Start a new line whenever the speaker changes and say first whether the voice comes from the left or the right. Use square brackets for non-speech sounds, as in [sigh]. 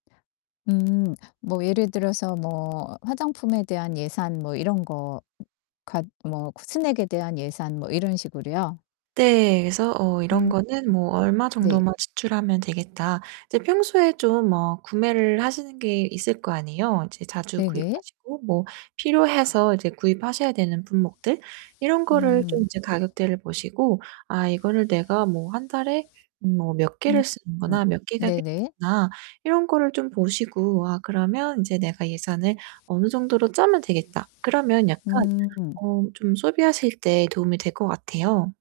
left: 음 뭐 예를 들어서 뭐 화장품에 대한 예산 뭐 이런 거 갓 뭐 스낵에 대한 예산 뭐 이런 식으로요?
right: 네 그래서 '어
left: 음.
right: 이런
left: [unintelligible]
right: 거는 뭐 얼마
left: 네.
right: 정도만 지출하면 되겠다.' 이제 평소에 좀 뭐 구매를 하시는 게 있을 거 아니에요. 이제 자주
left: 네네.
right: 구입하시고 뭐 필요해서 이제 구입하셔야 되는 품목들 이런 거를 좀
left: 음.
right: 이제 가격대를 보시고 '아 이거를 내가 뭐 1 달에 음 뭐 몇 개를 쓰는구나. 몇
left: [unintelligible]
right: 개가
left: 네네.
right: 필요하구나.' 이런 거를 좀 보시고 '와 그러면 인제 내가 예산을 어느 정도로 짜면 되겠다.' 그러면 약간
left: [unintelligible]
right: 어 좀 소비하실 때 도움이 될 것 같아요.